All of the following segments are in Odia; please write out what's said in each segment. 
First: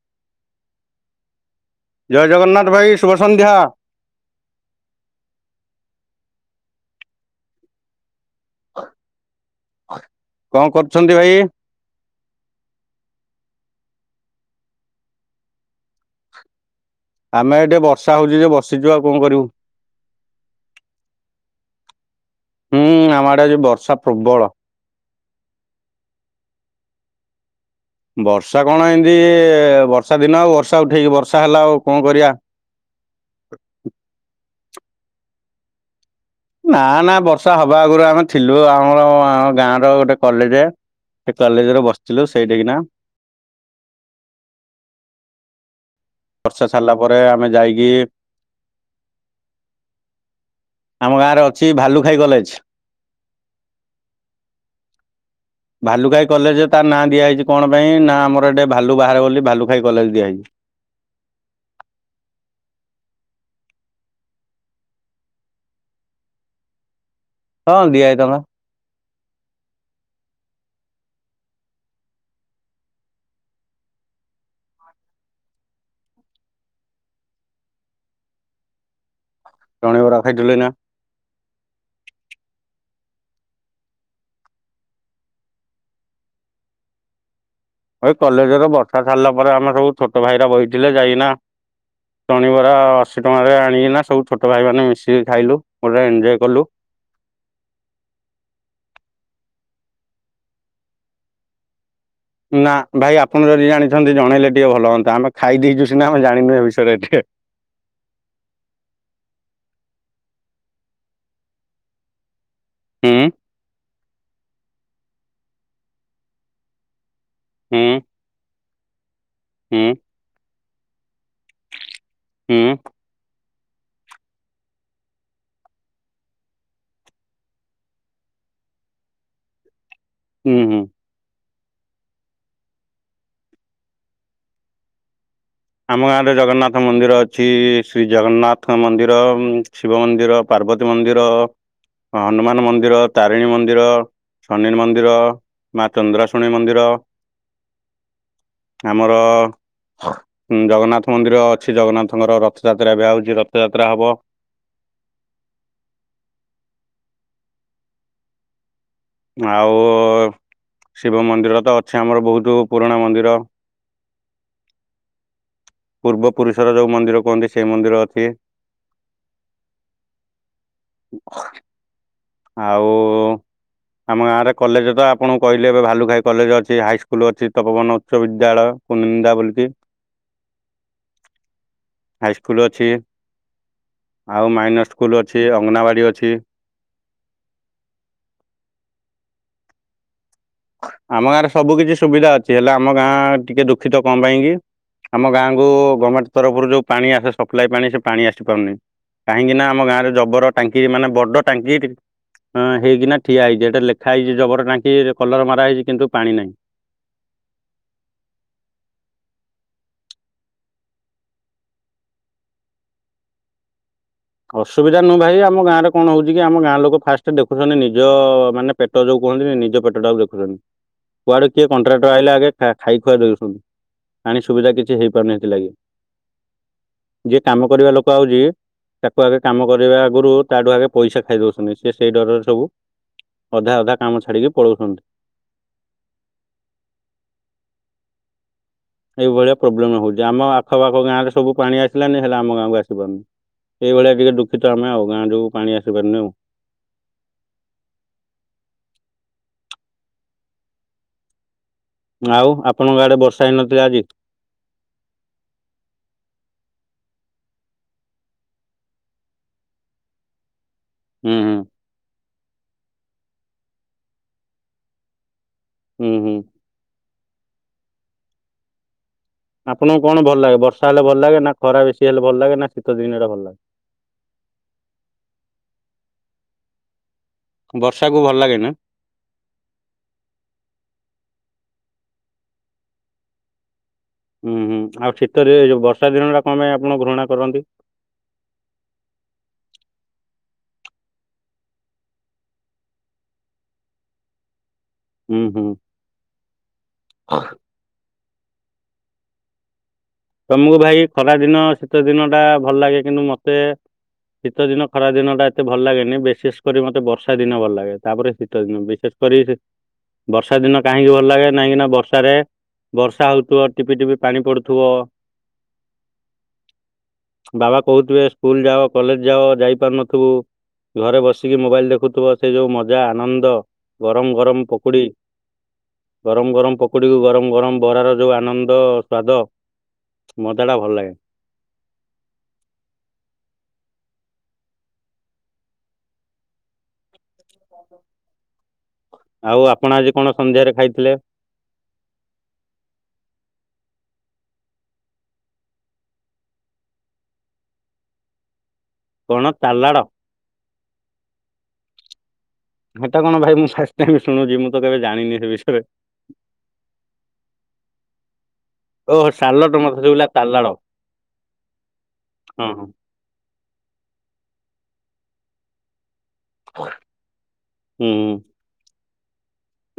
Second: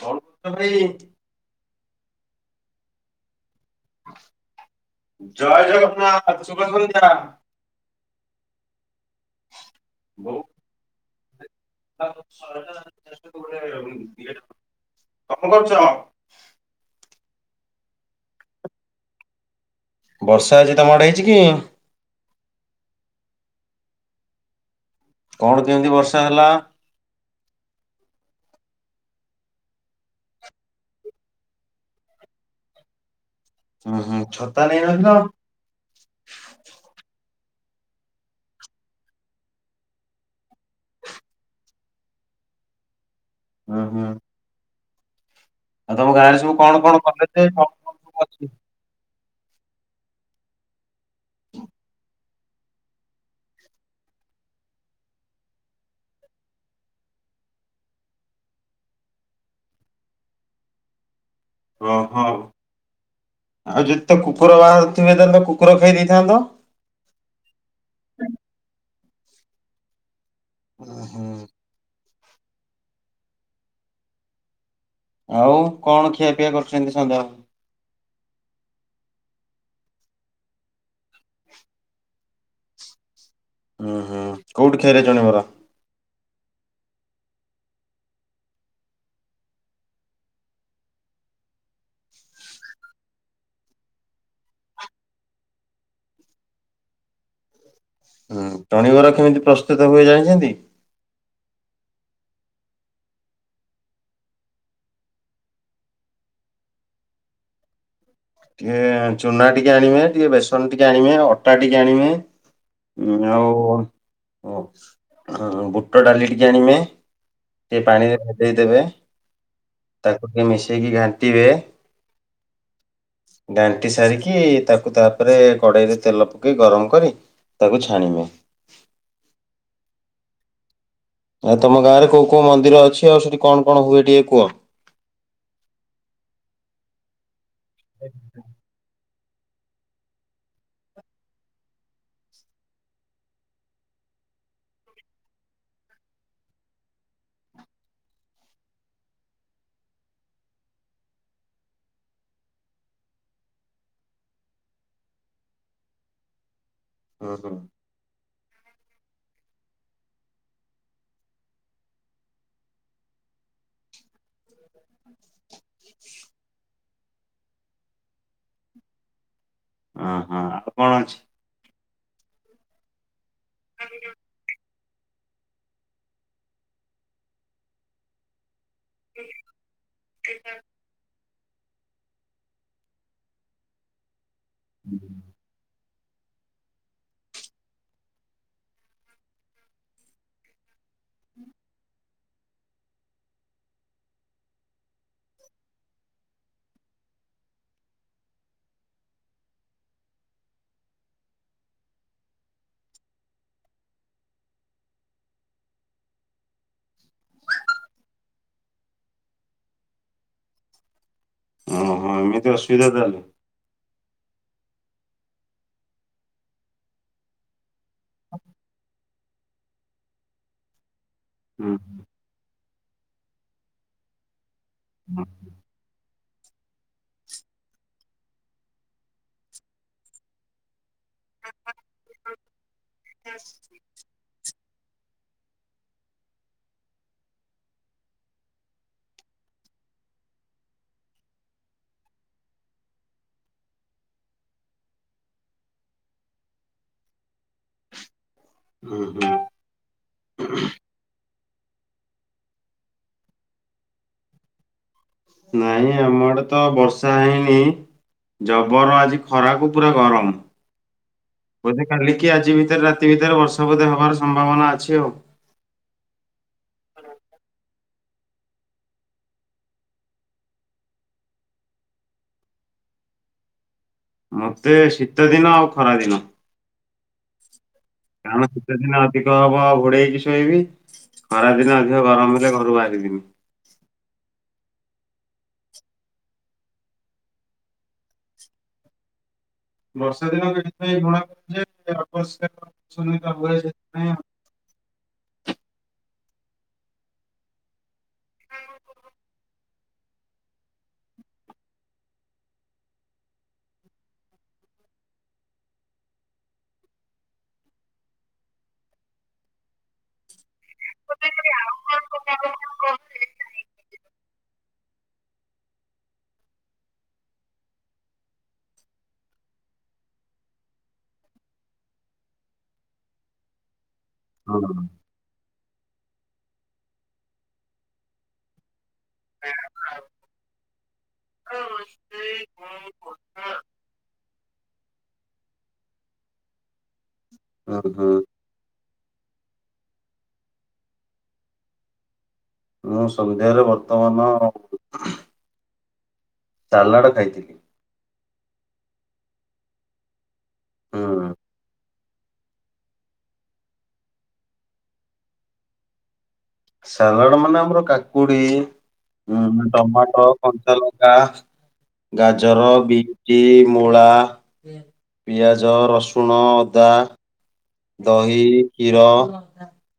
କଣ କରୁଚରେ। ଜୟ ଜଗନ୍ନାଥ ଭାଇ ଶୁଭ ସନ୍ଧ୍ୟା। ଜୟ ଜଗନ୍ନାଥ ଶୁଭସନ୍ଧ୍ୟା। କଣ କରୁଚନ୍ତି ଭାଇ। [unintelligible] ଗପ କରୁଚ। ଆମେ ଏଠି ବର୍ଷା ହଉଚି ଯେ ବସିଚୁ ଆଉ କଣ କରିବୁ। ବର୍ଷା ଆଜି ତମଆଡେ ହେଇଛି କି? ହୁଁ ଆମ ଆଡେ ଆଜି ବର୍ଷା ପ୍ରବଳ। କଣ କେମିତି ବର୍ଷା ହେଲା। ବର୍ଷା କଣ ଏମିତି ବର୍ଷା ଦିନ ଆଉ ବର୍ଷା ଉଠେଇକି ବର୍ଷା ହେଲା ଆଉ କଣ କରିବା। [inaudible] ଉଁ ହୁଁ ଛତା ନେଇନଥିଲ। ନା ନା ବର୍ଷା ହବା ଆଗରୁ ଆମେ ଥିଲୁ ଆମର ଗାଁର ଗୋଟେ କଲେଜ। ସେ କଲେଜରେ ବସିଥିଲୁ ସେଇଠିକିନା। ଉଁ ହୁଁ। ଆଉ ତମ ଗାଁରେ ସବୁ ବର୍ଷା କଣ ସାରିଲା କଣ ପରେ କଲେଯେ ଆମେ କଣ ଯାଇକି କଣ ସବୁ ଅଛି। ଆମ ଗାଁରେ ଅଛି ଭାଲୁ ଖାଇ କଲେଜ। [inaudible] ଭାଲୁ ଖାଇ କଲେଜ ତା ନାଁ ଦିଆହେଇଛି। କଣ ପାଇଁ ନା ଆମର ଏଠି ଭାଲୁ ବାହାରେ ବୋଲି ଭାଲୁ ଖାଇ କଲେଜ ଦିଆହେଇଛି। [inaudible] ପ୍ରହ ଆଉ ଯେତେ କୁକୁର ବାହାରୁଥିବେ ତ କୁକୁର ଖାଇ ଦେଇଥାନ୍ତ। ହଁ ଦିଆହେଇଥାନ୍ତା। ଉଁ ହୁଁ। ଆଉ କଣ ଖିଆପିଆ କରିଚନ୍ତି ସନ୍ଦା ବାବୁ। ଜଣିଆ ବରା ଖାଇଥିଲୁ ଏଇନା। ଉୁଁ ହୁଁ କୋଉଠି ଖାଇଲେ ଜଣିଆ ବରା। ଏଇ କଲେଜରେ ବର୍ଷା ଛାଡିଲା ପରେ। ଆମର ସବୁ ଛୋଟ ଭାଇରା ବଇଥିଲେ ଯାଇକିନା ଚଣିବରା ଅଶୀ ଟଙ୍କାରେ ଆଣିକିନା ସବୁ ଛୋଟ ଭାଇ ମାନେ ମିଶିକି ଖାଇଲୁ ପୁରା ଏନଜୟ କଲୁ। [inaudible] ହୁଁ ଟଣିବରା କେମିତି ପ୍ରସ୍ତୁତ ହୁଏ ଜାଣିଛନ୍ତି। ନା ଭାଇ ଆପଣ ଯଦି ଜାଣିଛନ୍ତି ଜଣେଇଲେ ଟିକେ ଭଲ ହୁଅନ୍ତା। ଆମେ ଖାଇ ଦେଇଛୁ ସିନା ଆମେ ଜାଣିନୁ ଏ ବିଷୟରେ ଟିକେ। [inaudible] ଟିକେ ଚୁନା ଟିକେ ଆଣିମେ ଟିକେ ବେସନ ଟିକେ ଆଣିମେ ଅଟା ଟିକେ ଆଣିମେ। ହୁଁ ଉଁ ଆଉ ଅଁ ବୁଟ ଡାଲି ଟିକେ ଆଣିମେ। ହୁଁ ଟିକେ ପାଣିରେ ଭେଦେଇଦେବେ। ହୁଁ ତାକୁ ଟିକେ ମିଶେଇକି ଘାଣ୍ଟିବେ। ହୁଁ। ଗାଣ୍ଟି ସାରିକି ତାକୁ ତାପରେ କଡେଇରେ ତେଲ ପକେଇ ଗରମ କରି। ତାକୁ ଛାଣିମେ। ଉଁ ହୁଁ। ଆ ତମ ଗାଁ ରେ କୋଉ କୋଉ ମନ୍ଦିର ଅଛି। ଆଉ ସେଠି କଣ କଣ ହୁଏ ଟିକେ କୁହ। ଆମ ଗାଁ ରେ ଜଗନ୍ନାଥ ମନ୍ଦିର ଅଛି। ଶ୍ରୀ ଜଗନ୍ନାଥ ମନ୍ଦି ର ଶିବ ମନ୍ଦିର ପାର୍ବତୀ ମନ୍ଦିର। ହନୁମାନ ମନ୍ଦିର ତାରିଣୀ ମନ୍ଦିର। ସନିନ ମନ୍ଦିର ମା ଚନ୍ଦ୍ରାଶୁଣୀ ମନ୍ଦିର। ଆମର ଉଁ ଜଗନ୍ନାଥ ମନ୍ଦିର ଅଛି। ଜଗନ୍ନାଥଙ୍କର ରଥଯାତ୍ରା ଏବେ ଆଉଛି ରଥଯାତ୍ରା ହବ। [inaudible] ହ ହଁ। ଆଉ ଶିବ ମନ୍ଦିର ତ ଅଛି ଆମର ବହୁତ୍ ପୁରୁଣା ମନ୍ଦିର। [unintelligible] ପୂର୍ବ ପୁରୁଷର ଯେଉଁ ମନ୍ଦିର କୁହନ୍ତି ସେହି ମନ୍ଦିର ଅଛି। ଆଁ ହଁ ଆଉ କଣ ଅଛି? ଆଉ ଆମ ଗାଁରେ କଲେଜେ ତ ଆପଣ କହିଲେ ଏବେ ଭାଲୁ ଖାଇ କଲେଜ ଅଛି ହାଇସ୍ ସ୍କୁଲ୍ ଅଛି ତପୋବନ ଉଚ୍ଚ ବିଦ୍ୟାଳୟ। କୁନିନ୍ଦା ବୋଲି କି। ହାଇ ସ୍କୁଲ ଅଛି ଆଉ ମାଇନର ସ୍କୁଲ ଅଛି ଅଙ୍ଗନୱାଡି ଅଛି। ଅଛି। ଆମ ଗାଁରେ ସବୁ କିଛି ସୁବିଧା ଅଛି ହେଲେ ଆମ ଗାଁ ଟିକେ ଦୁଃଖିତ କଣ ପାଇଁ କିି। ଆମ ଗାଁକୁ ଗାମେଣ୍ଟେ ତରଫରୁ ଯୋଉ ପାଣି ଆସେ ସପ୍ଲାଏ ପାଣି ସେ ପାଣି ଆସି ପାରୁନି। କାହିଁକି ନା ଆମ ଗାଁରେ ଜବର ଟାଙ୍କି ମାନେ ବଡ ଟାଙ୍କି ହଁ ହେଇକିନା ଠିଆ ହେଇଛି ଏଇଟା ଲେଖା ହେଇଛି ଜବର ଟାଙ୍କି କଲର ମରା ହେଇଛି କିନ୍ତୁ ପାଣି ନାହିଁ। ଓଃ ହୋ ଏମିତି ଅସୁବିଧା ତାହଲେ। ଅସୁବିଧା ନୁ ଭାଇ ଆମ ଗାଁରେ କଣ ହଉଛି କି ଆମ ଗାଁ ଲୋକ ଫାଷ୍ଟେ ଦେଖୁଛନ୍ତି ନିଜ ମାନେ ପେଟ ଯୋଉ କୁହନ୍ତିନି ନିଜ ପେଟଟାକୁ ଦେଖୁଛନ୍ତି କୁଆଡ଼େ କିଏ ହୁଁ କଣ୍ଟ୍ରାକ୍ଟର ଆଇଲେ ଆଗେ ଖାଇ ଖୁଆ ଦେଉଛନ୍ତି। ପାଣି ସୁବିଧା କିଛି ହେଇପାରୁନି ହେଥିଲାଗି ଯିଏ କାମ କରିବା ଲୋକ ଆଉଛି ତାକୁ ଆଗେ କାମ କରିବା ଆଗରୁ ତାଠୁ ଆଗେ ପଇସା ଖାଇ ଦୋଉଛନ୍ତି ସେ ସେଇ ଡରରେ ସବୁ ଅଧା ଅଧା କାମ ଛାଡିକି ପଳଉଛନ୍ତି। [inaudible] ଏଇ ଭଳିଆ ପ୍ରୋବ୍ଲେମ ହୋଉଚି ଆମ ଆଖପଖ ଗାଁ ରେ ସବୁ ପାଣି ଆସିଲାନି ହେଲେ ଆମ ଗାଁକୁ ଆସିପାରୁନି। ଏଇଭଳିଆ ଟିକେ ଦୁଃଖିତ ଆମେ ଆଉ ଗାଁ ଯୋଉ ପାଣି ଆସିପାରୁନି ଆଉ। [unintelligible] ଆଉ ଆପଣଙ୍କ ଆଡେ ବର୍ଷା ହେଇନଥିଲା ଆଜି? ନାଇଁ ଆମ ଆଡେ ତ ବର୍ଷା ହେଇନି ଜବର ଆଜି ଖରାକୁୁ ପୁରା ଗରମ୍। ହୁଁ ହୁଁ ବୋଧେ କାଲି କି ଆଜି ଭିତରେ ରାତି ଭିତରେ ବର୍ଷା ବୋଧେ ହବାର ସମ୍ଭାବନା ଅଛି ଆଉ। ହୁଁ ହୁଁ। ଆପଣଙ୍କୁ କଣ ଭଲ ଲାଗେ ବର୍ଷା ହେଲେ ଭଲ ଲାଗେ ନା ଖରା ବେଶୀ ହେଲେ ଭଲ ଲାଗେ ନା ଶୀତ ଦିନ ଟା ଭଲ ଲାଗେ? ମତେ ଶୀତ ଦିନ ଆଉ ଖରା ଦିନ। ବର୍ଷାକୁ ଭଲ କାରଣ ଲାଗେ ନା? ଶୀତ ଦିନେ ଶୀତ ଅଧିକ ହବ ଆଉ ଘୋଡ଼େଇ ହେଇକି ଶୋଇବି ଖରା ଦିନେ ଅଧିକ ଗରମ ହେଲେ ଘରୁ ବାହାରିିବିନି। ହୁଁ ହୁଁ ଆଉ ଶୀତରେ ଯୋଉ ବର୍ଷା ଦିନ ଟା କଣ ପାଇଁ ଆପଣ ଘୃଣା କରନ୍ତି? [inaudible] ବର୍ଷା ଦିନ ଏଥିପାଇଁ ଘୃଣା କର ଯେ ଅପରିଷ୍କାର ହୁଏ ସେଥିପାଇଁ। [unintelligible] [unintelligible] ତମକୁ ଭାଇ ଖରା ଦିନ ଶୀତ ଦିନ ଟା ଭଲ ଲାଗେ କିନ୍ତୁ ମତେ ଶୀତ ଦିନ ଖରା ଦିନ ଟା ଏତେ ଭଲ ଲାଗେନି ବିଶେଷ କରି ମତେ ବର୍ଷା ଦିନ ଭଲ ଲାଗେ ତାପରେ ଶୀତ ଦିନ ବିଶେଷ କରି ବର୍ଷା ଦିନ କାହିଁକି ଭଲ ଲାଗେ କାହିଁକିନା ବର୍ଷାରେ ବର୍ଷା ହୋଉଥିବ ଟିପି ଟିପି ପାଣି ପଡ଼ୁଥିବ [inaudible] ବାବା କହୁଥିବେ ସ୍କୁଲ୍ ଯାଅ କଲେଜ୍ ଯାଅ ଯାଇପାରୁନଥିବୁ। ଘରେ ବସିକି ମୋବାଇଲ୍ ଦେଖୁଥିବ ସେ ଯୋଉ ମଜା ଆନନ୍ଦ ଗରମ ଗରମ ହଁ। ପକୁଡ଼ି ଗରମ ଗରମ ପକୁଡ଼ିକୁ ଗରମ ଗରମ ବରାର ଯୋଉ ଆନନ୍ଦ ସ୍ୱାଦ [unintelligible] [unintelligible] ଆଉ ଆପଣ ଆଜି କଣ ସନ୍ଧ୍ୟାରେ ଖାଇଥିଲେ? ମୁଁ ସନ୍ଧ୍ୟାରେ ବର୍ତ୍ତମାନ ଚାଲାଡ଼ ଖାଇଥିଲି। କଣ ତାଲାଡ଼? ହୁଁ। ହେଟା କଣ ଭାଇ ମୁଁ ଫାଷ୍ଟ ଟାଇମି ଶୁଣୁଚି ମୁଁ ତ କେବେ ଜାଣିନି ସେ ବିଷୟରେ। ସାଲାଡ ମାନେ ଆମର କାକୁଡି ଓହୋ ଉଁ ସାଲଟ ମତେ ଟମାଟୋ, ଶୁଭିଲା ତାଲାଡ କଞ୍ଚା ଲଙ୍କା, ଗାଜର, ହଁ ହଁ ବିଟି ମୂଳା, ପିଆଜ, ରସୁଣ, ଅଦା। ହୁଁ ଦହି, କ୍ଷୀର।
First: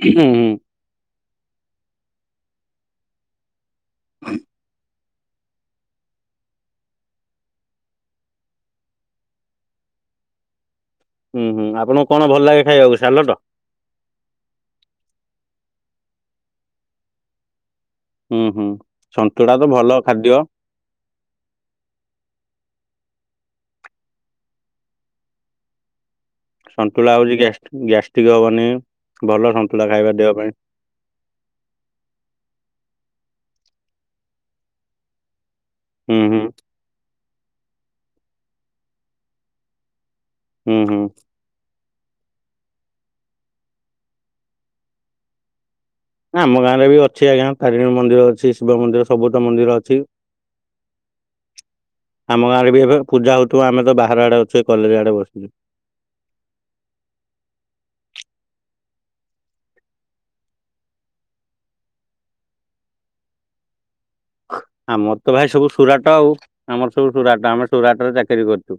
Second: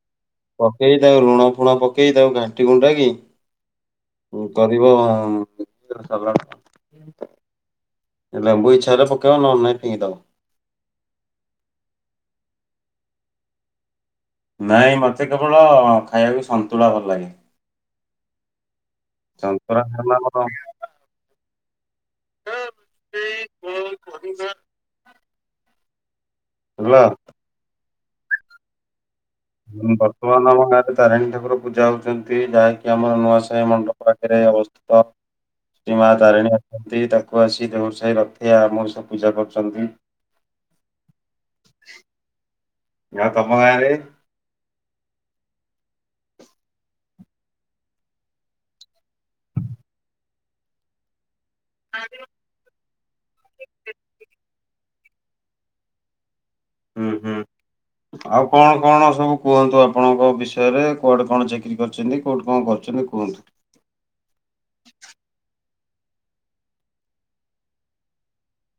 ହୁଁ ହୁଁ। ପକେଇ ତାକୁ ଲୁଣ ଫୁଣ ପକେଇ ତାକୁ ଘାଣ୍ଟି ଘୁଣ୍ଟାକି ଉଁ-କରିବ ହଁ ସେଟା ସାଲାଡ କହନ୍ତି। ଲେମ୍ବୁ ଇଛା ହେଲେ ପକେଇବ ନହେଲେ ନାଇଁ ଫିଙ୍ଗଦବ। ହୁଁ ହୁଁ ଆପଣଙ୍କୁ କଣ ଭଲଲାଗେ ଖାଇବାକୁ ସାଲଟ? ନାଇଁ ମତେ କେବଳ ଖାଇବାକୁ ସନ୍ତୁଳା ଭଲଲାଗେ? ହୁଁ ହୁଁ ସନ୍ତୁଳା ତ ଭଲ ଖାଇଲେ ଆମର ଖାଦ୍ୟ। ହେଲା ଏଇ କଣ କହିବା? ସନ୍ତୁଳା ହୋଉଚି ଗାଷ୍ଟି-ଗ୍ୟାଷ୍ଟ୍ରିକ୍ ହବନି। ଭଲ ସନ୍ତୁଳା ଫୁଣି ଖାଇବା ଦେହ ପାଇଁ ବର୍ତ୍ତମାନ ଆମ ଗାଁରେ ତାରିଣୀ ଠାକୁର ପୂଜା ହୋଉଚନ୍ତି ଯାହାକି ଏ ଆମର ନୂଆ ସାହି ମଣ୍ଡପ ପାଖରେ ଅବସ୍ଥିତ ଶ୍ରୀ ହୁଁ ହୁଁ ମାତାରିଣୀ ଅଛନ୍ତି ତା କୁ ଆସି ଦେହୁରୁ ସାହି ରଥିଆ ମଉସା ପୂଜା କରୁଛନ୍ତି। ହୁଁ ହୁଁ। ଯାହୋଉ ତମ ଗାଁରେ ଆମ ଗାଁରେ ବି ଅଛି ଆଜ୍ଞା ତାରିଣୀ ମନ୍ଦିର ଅଛି, ଶିବ ମନ୍ଦିର, ସବୁ ତ ମନ୍ଦିର ଅଛି। ଆମ ଗାଁରେ ବି ଏବେ ପୂଜା ହୋଉଥୁବ ଆମେ ତ ବାହାର ଆଡେ ଅ ସେ କଲେଜ ଆଡେ ବସିିଥିଲୁ। ହୁଁ ହୁଁ ଆଉ କଣ କଣ ସବୁ କୁହନ୍ତୁ ଆପଣଙ୍କ ବିଷୟରେ କୁଆଡେ କଣ ଚାକିରି କରଚନ୍ତି କୋଉଠି କଣ କରୁଚନ୍ତି କୁହ? [inaudible] ଆମର ତ ଭାଇ ସବୁ ସୁରାଟ ଆଉ ଆମର ସବୁ ସୁରାଟ ଆମେ ସୁରାଟରେ ଚାକିରି କରିଚୁ।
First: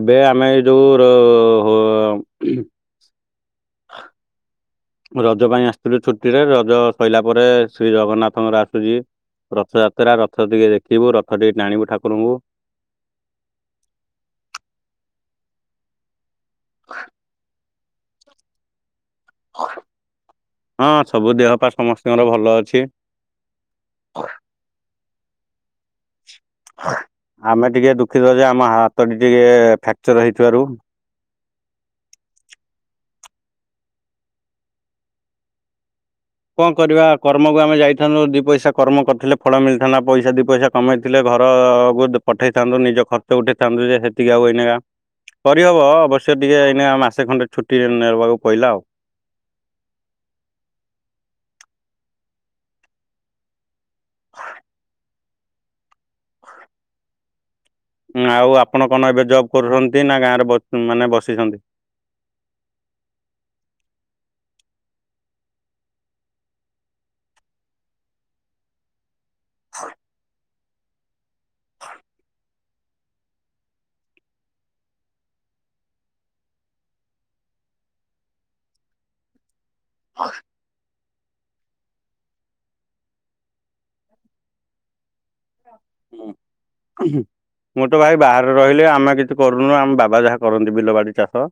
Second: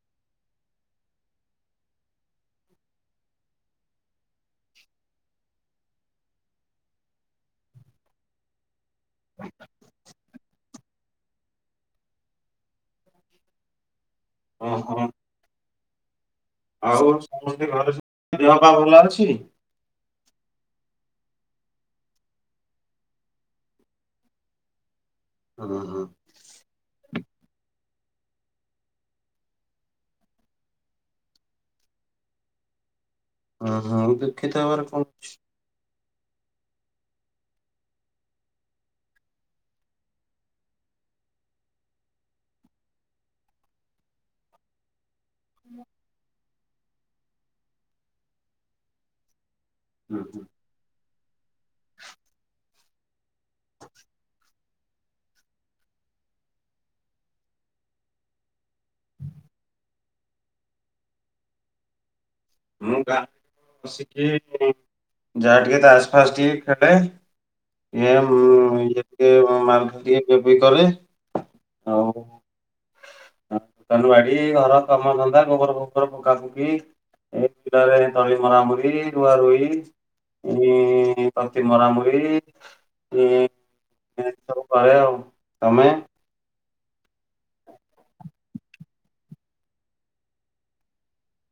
ଏବେ ଆମେ ଏଇ ଯୋଉ ର-ହ ହ [inaudible] ରଜ ପାଇଁ ଆସଥିଲୁ ଛୁଟିରେ ରଜ ସଇଲା ପରେ ଶ୍ରୀ ଜଗନ୍ନାଥଙ୍କର ଆସୁଚି। ରଥଯାତ୍ରା ର ରଥ ଟିକେ ଦେଖିବୁ, ରଥ ଟିକେ ଟାଣିବୁ ଠାକୁରଙ୍କୁ। ଓହ। ଆଉ ସମସ୍ତେ ଘରେ ସବୁ ଦେହପା ଭଲଅଛି? ହଁ ସବୁ ଦେହପା ସମସ୍ତିଙ୍କର ଭଲଅଛି। ଓ ହଁ। ଆମେ ଟିକେ ଦୁଃଖିତ ଯେ ଆମ ହାତଟି ଟିକେ ଫ୍ରାକ୍ଚର ହେଇଥିବାରୁ। ଓ ହଁ ଦୁଃଖିତ ହେବାର କଣ ଅଛି? କଣ କରିବା କର୍ମକୁ ଆମେ ଯାଇଥାନ୍ତୁ ଦି ପଇସା କର୍ମ କରିଥିଲେ ଫଳ ମିଳିଥାନ୍ତା ପଇସା ଦିପଇସା କମେଇଥିଲେ ଘ ଘରକୁ ଦି-ପଠେଇଥାନ୍ତୁ ନିଜ ଖର୍ଚ୍ଚ ଉଠେଇଥାନ୍ତୁ ଯେ ସେତିକି ଆଉ ଏଇନାକା କରିହବ ଅବଶ୍ୟ ଟିକେ ଏଇନା ମାସେ ଖଣ୍ଡେ ଛୁଟିରେ ନେ-ରହିବାକୁ ପଇଲା ଆଉ। ଉଁହୁଁ। ହ [inaudible] ହୁଁ ଆଉ ଆପଣ କଣ ଏବେ ଜବ୍ କରୁଛନ୍ତି ନା ଗାଁରେ ବ-ମାନେ ବସିଛନ୍ତି? ମୁଁ ଗାଁରେ ତ ବସିଚି ଇ ଯାହା ଟିକେ ତାସଫାଶ ଟିକେ ଖଳେ। ଇଏ ଉଁ-ଇଏ [unintelligible] ଟିଏ କେବେ କରେ ଆଉ ଲୁ ବାଡି ଘର କାମ ଧନ୍ଧା ଗୋବର ଫୋବର ପକା ପକି ବିଲରେ ତଳି ମରାମରି ରୁଆ ରୁଇ ଇ ପାତି ମରାମରି ଇ ଇ ସବୁ କରେ ତମେ? ମୁଁ ତ ଭାଇ ବାହାରେ ରହିଲେ ଆମେ କିଛି କିଛି କରୁନୁ ଆମ ବାବା ଯାହା କରନ୍ତି ବିଲ ବାଡି ଚାଷ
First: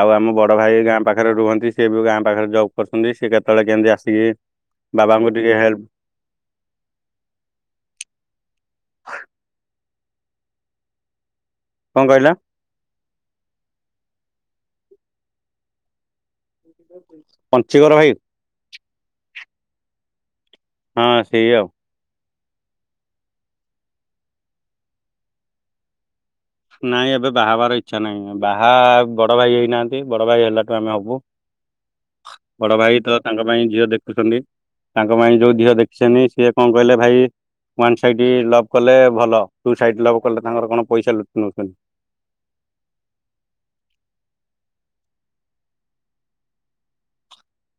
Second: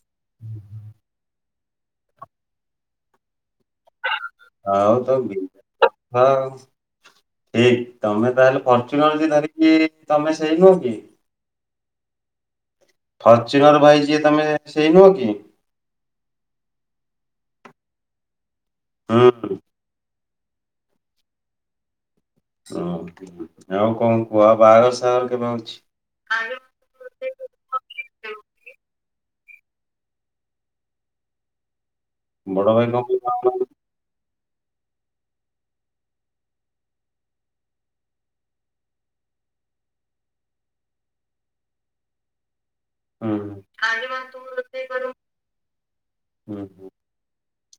ଆଉ ଆମ ବଡ ଭାଇ ଗାଁ ପାଖରେ ରୁହନ୍ତି। ସେ ଗାଁ ପାଖରେ ଜବ୍ କରୁଛନ୍ତି ସେ କେ ତଳେ କେମିତି ଆସିକି ଆଉ ତ ବାବାଙ୍କୁ ଟିକେ ବିଭା ହେଲ୍ପ ଠିକ ତମେ ତାହେଲେ ଫର୍ଚୁନର ଯ ଧରିକି ତମେ ସେଇ ନୁହ କି? କଣ କହିଲ? ଫର୍ଚୁନର ଭାଇ ଯିଏ ତମେ ସେଇ ନୁହ କି? ପଞ୍ଚିଗର ଭାଇ। ହଁ। ହଁ ସେଇ ଆଉ। ଓ ଆଉ କଣ କୁହ ବାହାଘର ସାଘର କେବେ ଅଛି? ନାଇଁ ଏବେ ବାହା ହେବାର ଇଛା ନାହିଁ ବାହା ବଡ ଭାଇ ହେଇନାହାନ୍ତି ବଡ ଭାଇ ହେଲାଠୁ ଆମେ ହବୁ। ବଡ ଭାଇ ତ ତାଙ୍କ ପାଇଁ ଝିଅ ଦେଖୁଛନ୍ତି। ତାଙ୍କ ପାଇଁ ଯୋଉ ଦିଅ ଦେଖିସେନି ସିଏ କଣ କହିଲେ ଭାଇ ୱାନ୍ ସାଇଡ୍ ଲଭ୍ କଲେ ଭଲ ଟୁ ସାଇଡ ଲଭ୍ କଲେ ତାଙ୍କର କଣ ପଇସା ଲୁଟି ନଉଛନ୍ତି। [inaudible] ହୁଁ। ହୁଁ ହୁଁ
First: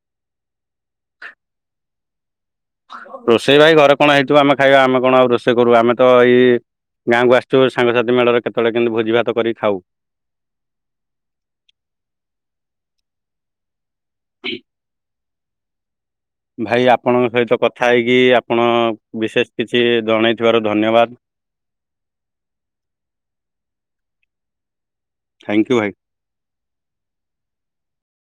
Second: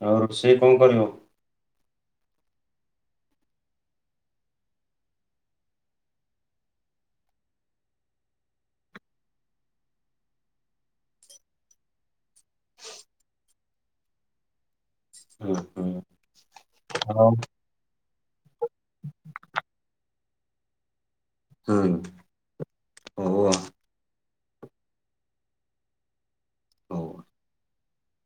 ଆଉ ସେ କଣ କରିବ? ରୋଷେଇ ଭାଇ ଘରେ କଣ ହେଇଥିବ ଆମେ ଖାଇବା ଆମେ କଣ ଆଉ ରୋଷେଇ କରୁ ଆମେ ତ ଏଇ ଗାଁକୁ ଆସିଛୁ ସାଙ୍ଗସାଥି ମେଳରେ କେତେବେଳେ କେମିତି ଭୋଜି ଭାତ କରି ଖାଉ। [inaudible] [inaudible] ଠିକ ହୁଁ ହୁଁ। ଭାଇ ଆପଣଙ୍କ ସହିତ କଥା ହେଇକି କି ଆପଣ ବିଶେଷ କିଛି ଜଣେଇଥିବାରୁ ଧନ୍ୟବାଦ। ହୁଁ ଓହୋ। ଥ୍ୟାଙ୍କୟୁ ଭାଇ। ହଉ।